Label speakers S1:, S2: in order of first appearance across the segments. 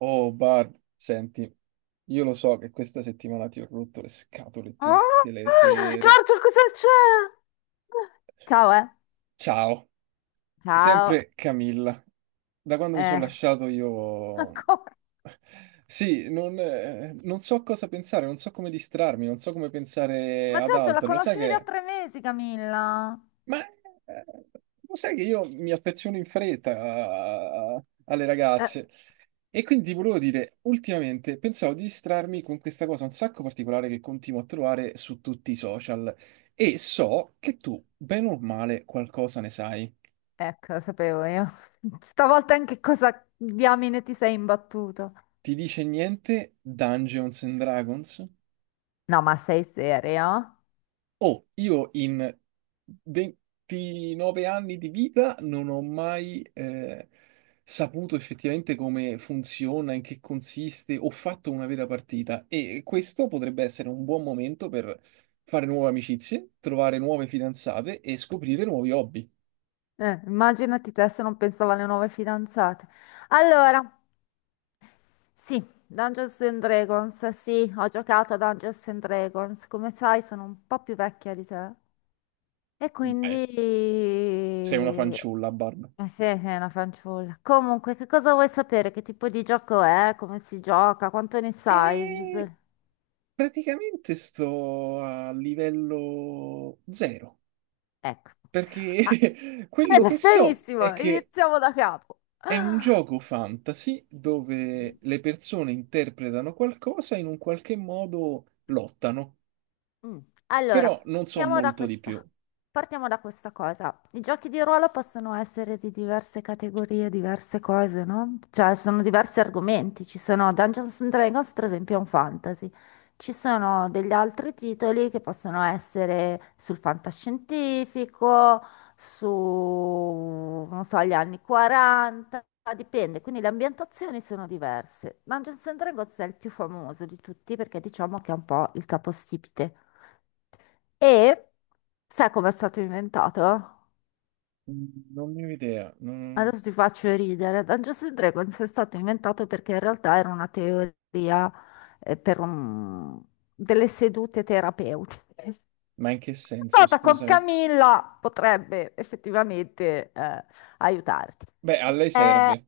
S1: Oh, Barb, senti, io lo so che questa settimana ti ho rotto le scatole
S2: Oh,
S1: tutte le sere.
S2: Giorgio, cosa c'è? Ciao, eh.
S1: Ciao,
S2: Ciao,
S1: sempre Camilla. Da quando mi sono
S2: eh.
S1: lasciato io...
S2: Ancora.
S1: Sì, non so cosa pensare, non so come distrarmi, non so come pensare
S2: Ma
S1: ad
S2: Giorgio, la
S1: altro. Lo sai
S2: conoscevi
S1: che
S2: da
S1: è?
S2: 3 mesi, Camilla?
S1: Ma eh, Lo sai che io mi affeziono in fretta alle
S2: Eh,
S1: ragazze, e quindi volevo dire, ultimamente pensavo di distrarmi con questa cosa un sacco particolare che continuo a trovare su tutti i social, e so che tu, bene o male, qualcosa ne sai.
S2: ecco, lo sapevo io. Stavolta in che cosa diamine ti sei imbattuto?
S1: Ti dice niente Dungeons and Dragons?
S2: No, ma sei serio?
S1: Oh, io in 29 anni di vita non ho mai saputo effettivamente come funziona, in che consiste, ho fatto una vera partita, e questo potrebbe essere un buon momento per fare nuove amicizie, trovare nuove fidanzate e scoprire nuovi hobby.
S2: Immaginati te se non pensavo alle nuove fidanzate. Allora, sì, Dungeons and Dragons, sì, ho giocato a Dungeons and Dragons. Come sai, sono un po' più vecchia di te. E quindi.
S1: Dai, sei una
S2: Eh
S1: fanciulla, Barb.
S2: sì, sì, è una fanciulla. Comunque, che cosa vuoi sapere? Che tipo di gioco è? Come si gioca? Quanto ne sai?
S1: E praticamente sto a livello zero,
S2: Ecco. Ah,
S1: perché quello che so è
S2: benissimo,
S1: che
S2: iniziamo da capo.
S1: è un gioco fantasy
S2: Sì.
S1: dove le persone interpretano qualcosa e in un qualche modo lottano,
S2: Mm. Allora,
S1: però non so
S2: partiamo da
S1: molto di più.
S2: questa. Partiamo da questa cosa. I giochi di ruolo possono essere di diverse categorie, diverse cose, no? Cioè, sono diversi argomenti. Ci sono Dungeons and Dragons, per esempio, è un fantasy. Ci sono degli altri titoli che possono essere sul fantascientifico, su, non so, gli anni 40, dipende. Quindi le ambientazioni sono diverse. Dungeons and Dragons è il più famoso di tutti perché diciamo che è un po' il capostipite. E sai com'è stato inventato?
S1: Mm, non ne ho idea. Mm,
S2: Adesso ti faccio ridere. Dungeons and Dragons è stato inventato perché in realtà era una teoria eh, per un- delle sedute terapeutiche.
S1: ma in che senso,
S2: Cosa con
S1: scusami?
S2: Camilla potrebbe effettivamente aiutarti.
S1: Beh, a lei
S2: Eh,
S1: serve.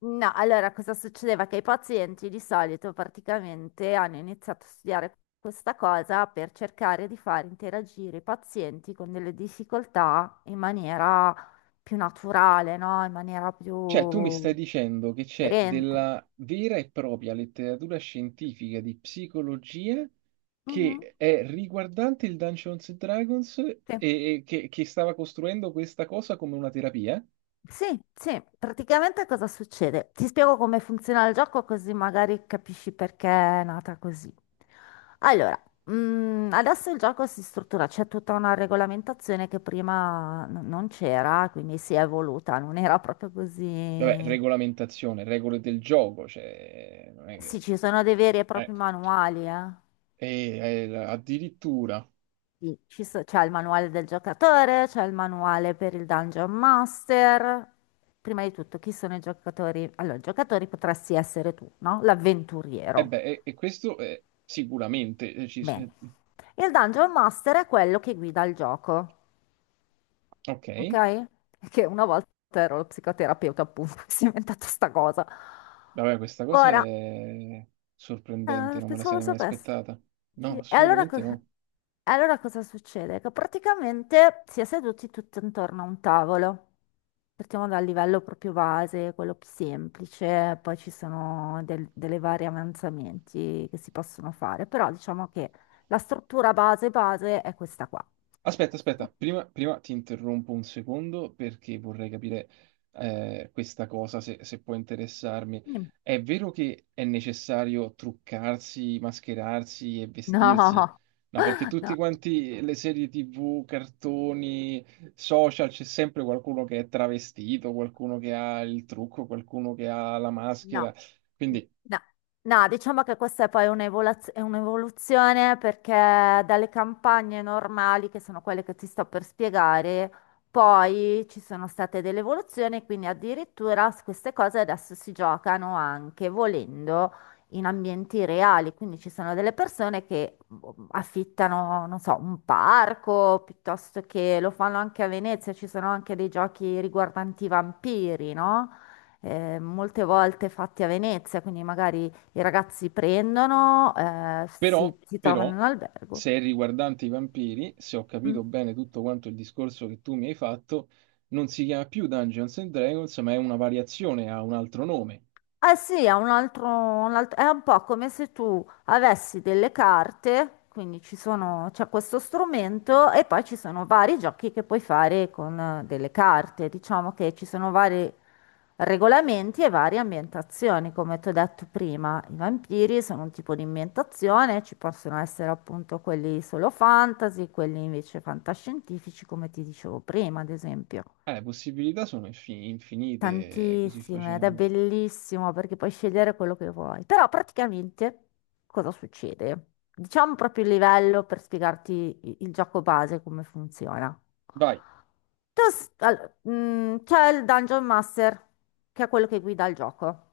S2: No, allora cosa succedeva? Che i pazienti di solito praticamente hanno iniziato a studiare questa cosa per cercare di far interagire i pazienti con delle difficoltà in maniera più naturale, no? In maniera
S1: Cioè, tu mi stai
S2: più
S1: dicendo che c'è
S2: aderente.
S1: della vera e propria letteratura scientifica di psicologia
S2: Mhm,
S1: che è riguardante il Dungeons and Dragons e
S2: sì.
S1: e che, che stava costruendo questa cosa come una terapia?
S2: Sì, sì, praticamente cosa succede? Ti spiego come funziona il gioco così magari capisci perché è nata così. Allora, adesso il gioco si struttura, c'è tutta una regolamentazione che prima non c'era, quindi si è evoluta, non era proprio
S1: Vabbè,
S2: così.
S1: regolamentazione, regole del gioco, cioè, non è che...
S2: Sì, ci sono dei veri e
S1: eh,
S2: propri manuali, eh.
S1: addirittura...
S2: Sì, c'è il manuale del giocatore, c'è il manuale per il Dungeon Master. Prima di tutto, chi sono i giocatori? Allora, i giocatori potresti essere tu, no?
S1: E
S2: L'avventuriero.
S1: beh, questo è sicuramente...
S2: Bene. Il Dungeon Master è quello che guida il gioco,
S1: ok,
S2: ok? Che una volta ero lo psicoterapeuta, appunto, si è inventata sta cosa.
S1: vabbè, questa cosa
S2: Ora.
S1: è sorprendente,
S2: Ah,
S1: non me la
S2: pensavo lo
S1: sarei mai
S2: sapessi.
S1: aspettata.
S2: Sì.
S1: No,
S2: E allora,
S1: assolutamente no.
S2: allora cosa succede? Che praticamente si è seduti tutti intorno a un tavolo. Partiamo dal livello proprio base, quello più semplice, poi ci sono delle vari avanzamenti che si possono fare, però diciamo che la struttura base base è questa qua.
S1: Aspetta, prima, ti interrompo un secondo perché vorrei capire questa cosa, se, se può interessarmi.
S2: Mm.
S1: È vero che è necessario truccarsi, mascherarsi e vestirsi?
S2: No,
S1: No, perché tutti
S2: no,
S1: quanti le serie TV, cartoni, social, c'è sempre qualcuno che è travestito, qualcuno che ha il trucco, qualcuno che ha la maschera.
S2: no.
S1: Quindi
S2: No, no, diciamo che questa è poi è un'evoluzione perché dalle campagne normali, che sono quelle che ti sto per spiegare, poi ci sono state delle evoluzioni, quindi addirittura queste cose adesso si giocano anche volendo in ambienti reali, quindi ci sono delle persone che boh, affittano, non so, un parco, piuttosto che lo fanno anche a Venezia, ci sono anche dei giochi riguardanti i vampiri, no? Molte volte fatti a Venezia, quindi magari i ragazzi prendono,
S1: però,
S2: si trovano in
S1: però,
S2: un albergo.
S1: se è riguardante i vampiri, se ho capito
S2: Mm.
S1: bene tutto quanto il discorso che tu mi hai fatto, non si chiama più Dungeons and Dragons, ma è una variazione, ha un altro nome.
S2: Eh sì, è un altro, è un po' come se tu avessi delle carte, quindi ci sono, c'è questo strumento e poi ci sono vari giochi che puoi fare con delle carte. Diciamo che ci sono vari regolamenti e varie ambientazioni, come ti ho detto prima. I vampiri sono un tipo di ambientazione, ci possono essere appunto quelli solo fantasy, quelli invece fantascientifici, come ti dicevo prima, ad esempio.
S1: Le possibilità sono infinite così
S2: Tantissime, ed è
S1: facendo.
S2: bellissimo perché puoi scegliere quello che vuoi. Però praticamente cosa succede? Diciamo proprio il livello per spiegarti il gioco base, come funziona.
S1: Vai.
S2: Tu s- all- mm, C'è il Dungeon Master, che è quello che guida il gioco.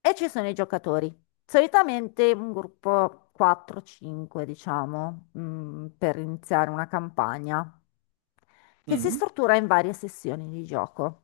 S2: E ci sono i giocatori. Solitamente un gruppo 4-5, diciamo, per iniziare una campagna, che si
S1: Mm.
S2: struttura in varie sessioni di gioco.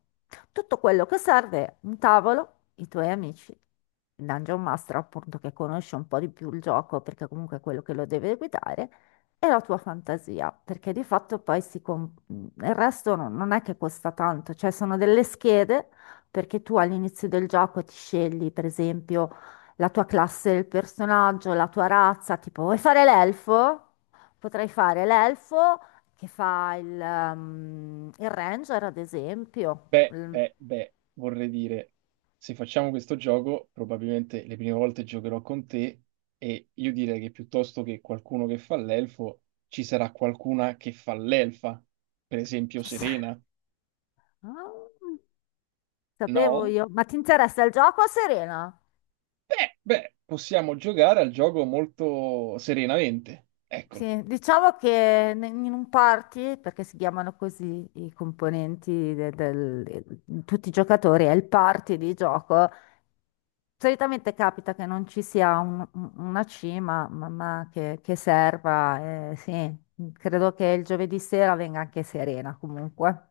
S2: Tutto quello che serve è un tavolo, i tuoi amici, il Dungeon Master, appunto, che conosce un po' di più il gioco, perché comunque è quello che lo deve guidare, e la tua fantasia, perché di fatto poi il resto non è che costa tanto, cioè sono delle schede perché tu all'inizio del gioco ti scegli, per esempio, la tua classe del personaggio, la tua razza, tipo vuoi fare l'elfo? Potrai fare l'elfo che fa il ranger, ad esempio.
S1: Beh, beh, beh, vorrei dire, se facciamo questo gioco, probabilmente le prime volte giocherò con te e io direi che, piuttosto che qualcuno che fa l'elfo, ci sarà qualcuna che fa l'elfa, per esempio
S2: Ci sa-
S1: Serena.
S2: Ah, Sapevo
S1: No?
S2: io. Ma ti interessa il gioco, Serena?
S1: Beh, possiamo giocare al gioco molto serenamente. Eccolo,
S2: Sì, diciamo che in un party, perché si chiamano così i componenti del, tutti i giocatori, è il party di gioco. Solitamente capita che non ci sia una cima, ma che serva. Sì, credo che il giovedì sera venga anche Serena comunque.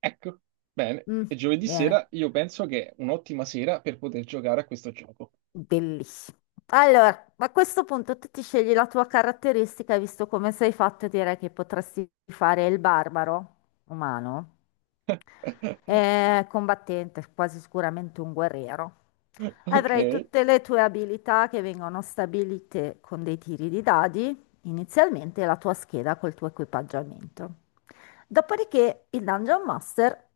S1: ecco. Bene. E
S2: Mm,
S1: giovedì
S2: Bene,
S1: sera io penso che è un'ottima sera per poter giocare a questo gioco.
S2: bellissimo. Allora, a questo punto tu ti scegli la tua caratteristica e visto come sei fatto, direi che potresti fare il barbaro umano. È combattente, quasi sicuramente un guerriero.
S1: Ok.
S2: Avrai tutte le tue abilità che vengono stabilite con dei tiri di dadi, inizialmente e la tua scheda col tuo equipaggiamento. Dopodiché il Dungeon Master,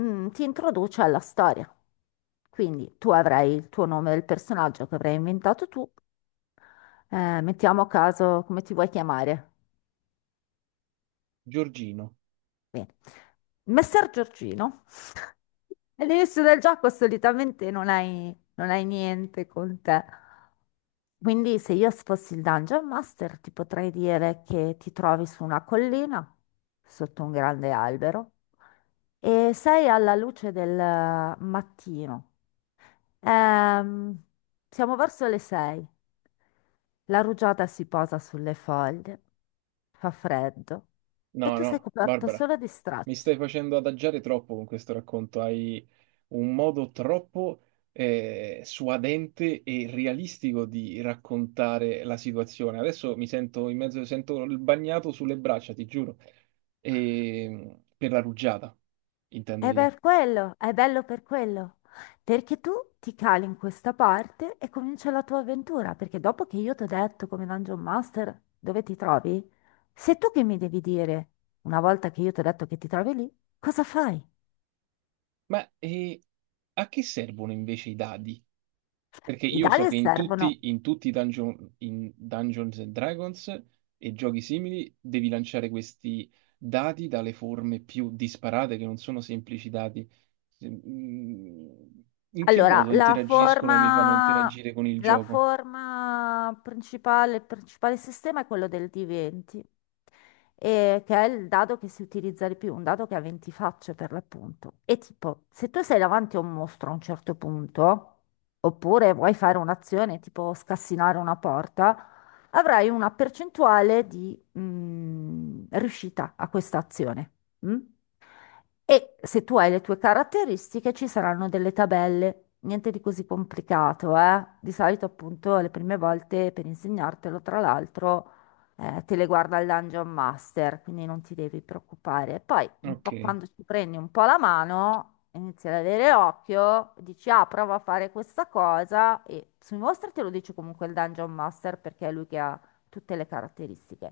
S2: ti introduce alla storia. Quindi tu avrai il tuo nome del personaggio che avrai inventato tu. Mettiamo a caso come ti vuoi chiamare.
S1: Giorgino.
S2: Bene. Messer Giorgino. All'inizio del gioco solitamente non hai niente con te. Quindi se io fossi il Dungeon Master ti potrei dire che ti trovi su una collina, sotto un grande albero, e sei alla luce del mattino. Ehm, Siamo verso le sei. La rugiada si posa sulle foglie, fa freddo e
S1: No,
S2: tu sei
S1: no,
S2: coperto
S1: Barbara.
S2: solo di
S1: Mi
S2: stracci.
S1: stai facendo adagiare troppo con questo racconto, hai un modo troppo suadente e realistico di raccontare la situazione. Adesso mi sento in mezzo, sento il bagnato sulle braccia, ti giuro, per la rugiada, intendo
S2: È
S1: dire.
S2: per quello, è bello per quello, perché tu ti cali in questa parte e comincia la tua avventura, perché dopo che io ti ho detto come Dungeon Master dove ti trovi, sei tu che mi devi dire, una volta che io ti ho detto che ti trovi lì, cosa fai?
S1: Ma e A che servono invece i dadi? Perché
S2: I
S1: io so
S2: dadi
S1: che in
S2: servono.
S1: tutti, in tutti i dungeon, in Dungeons and Dragons e giochi simili devi lanciare questi dati dalle forme più disparate, che non sono semplici dati. Se- mm, In che
S2: Allora,
S1: modo interagiscono e mi fanno interagire con il
S2: la
S1: gioco?
S2: forma principale, il principale sistema è quello del D20, che è il dado che si utilizza di più, un dado che ha 20 facce per l'appunto. E tipo, se tu sei davanti a un mostro a un certo punto, oppure vuoi fare un'azione tipo scassinare una porta, avrai una percentuale di riuscita a questa azione. Mm? E se tu hai le tue caratteristiche ci saranno delle tabelle, niente di così complicato, eh? Di solito appunto le prime volte per insegnartelo, tra l'altro, te le guarda il Dungeon Master, quindi non ti devi preoccupare. Poi un po'
S1: Ok.
S2: quando ci prendi un po' la mano, inizi ad avere occhio, dici ah, prova a fare questa cosa e sui mostri te lo dice comunque il Dungeon Master perché è lui che ha tutte le caratteristiche.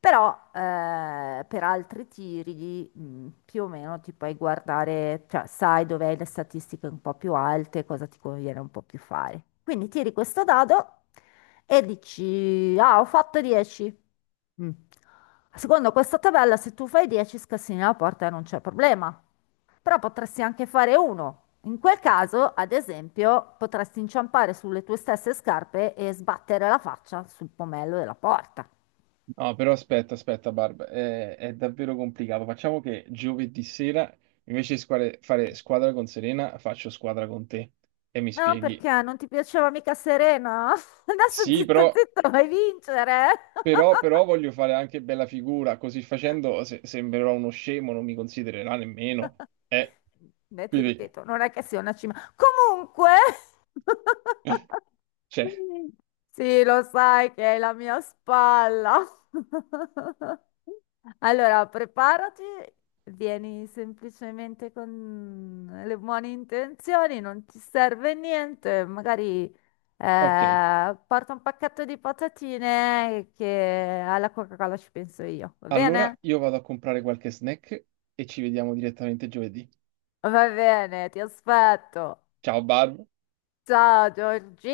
S2: Però per altri tiri più o meno ti puoi guardare, cioè sai dov'è le statistiche un po' più alte, cosa ti conviene un po' più fare. Quindi tiri questo dado e dici, ah, ho fatto 10. Mm. Secondo questa tabella, se tu fai 10 scassini alla porta non c'è problema. Però potresti anche fare uno. In quel caso, ad esempio, potresti inciampare sulle tue stesse scarpe e sbattere la faccia sul pomello della porta.
S1: No, però aspetta, Barb, è davvero complicato. Facciamo che giovedì sera, invece di fare squadra con Serena, faccio squadra con te e mi
S2: No,
S1: spieghi.
S2: perché non ti piaceva mica Serena? Adesso
S1: Sì,
S2: zitto
S1: però
S2: zitto vai a vincere.
S1: però, però voglio fare anche bella figura, così facendo sembrerò uno scemo, non mi considererà nemmeno. Eh,
S2: Beh, ti
S1: quindi,
S2: ripeto, non è che sia una cima. Comunque,
S1: cioè,
S2: sì, lo sai che è la mia spalla. Allora, preparati, vieni semplicemente con le buone intenzioni, non ti serve niente, magari
S1: ok.
S2: porta un pacchetto di patatine che alla Coca-Cola ci penso io, va
S1: Allora
S2: bene?
S1: io vado a comprare qualche snack e ci vediamo direttamente giovedì.
S2: Va bene, ti aspetto.
S1: Ciao Barb.
S2: Ciao Giorgi.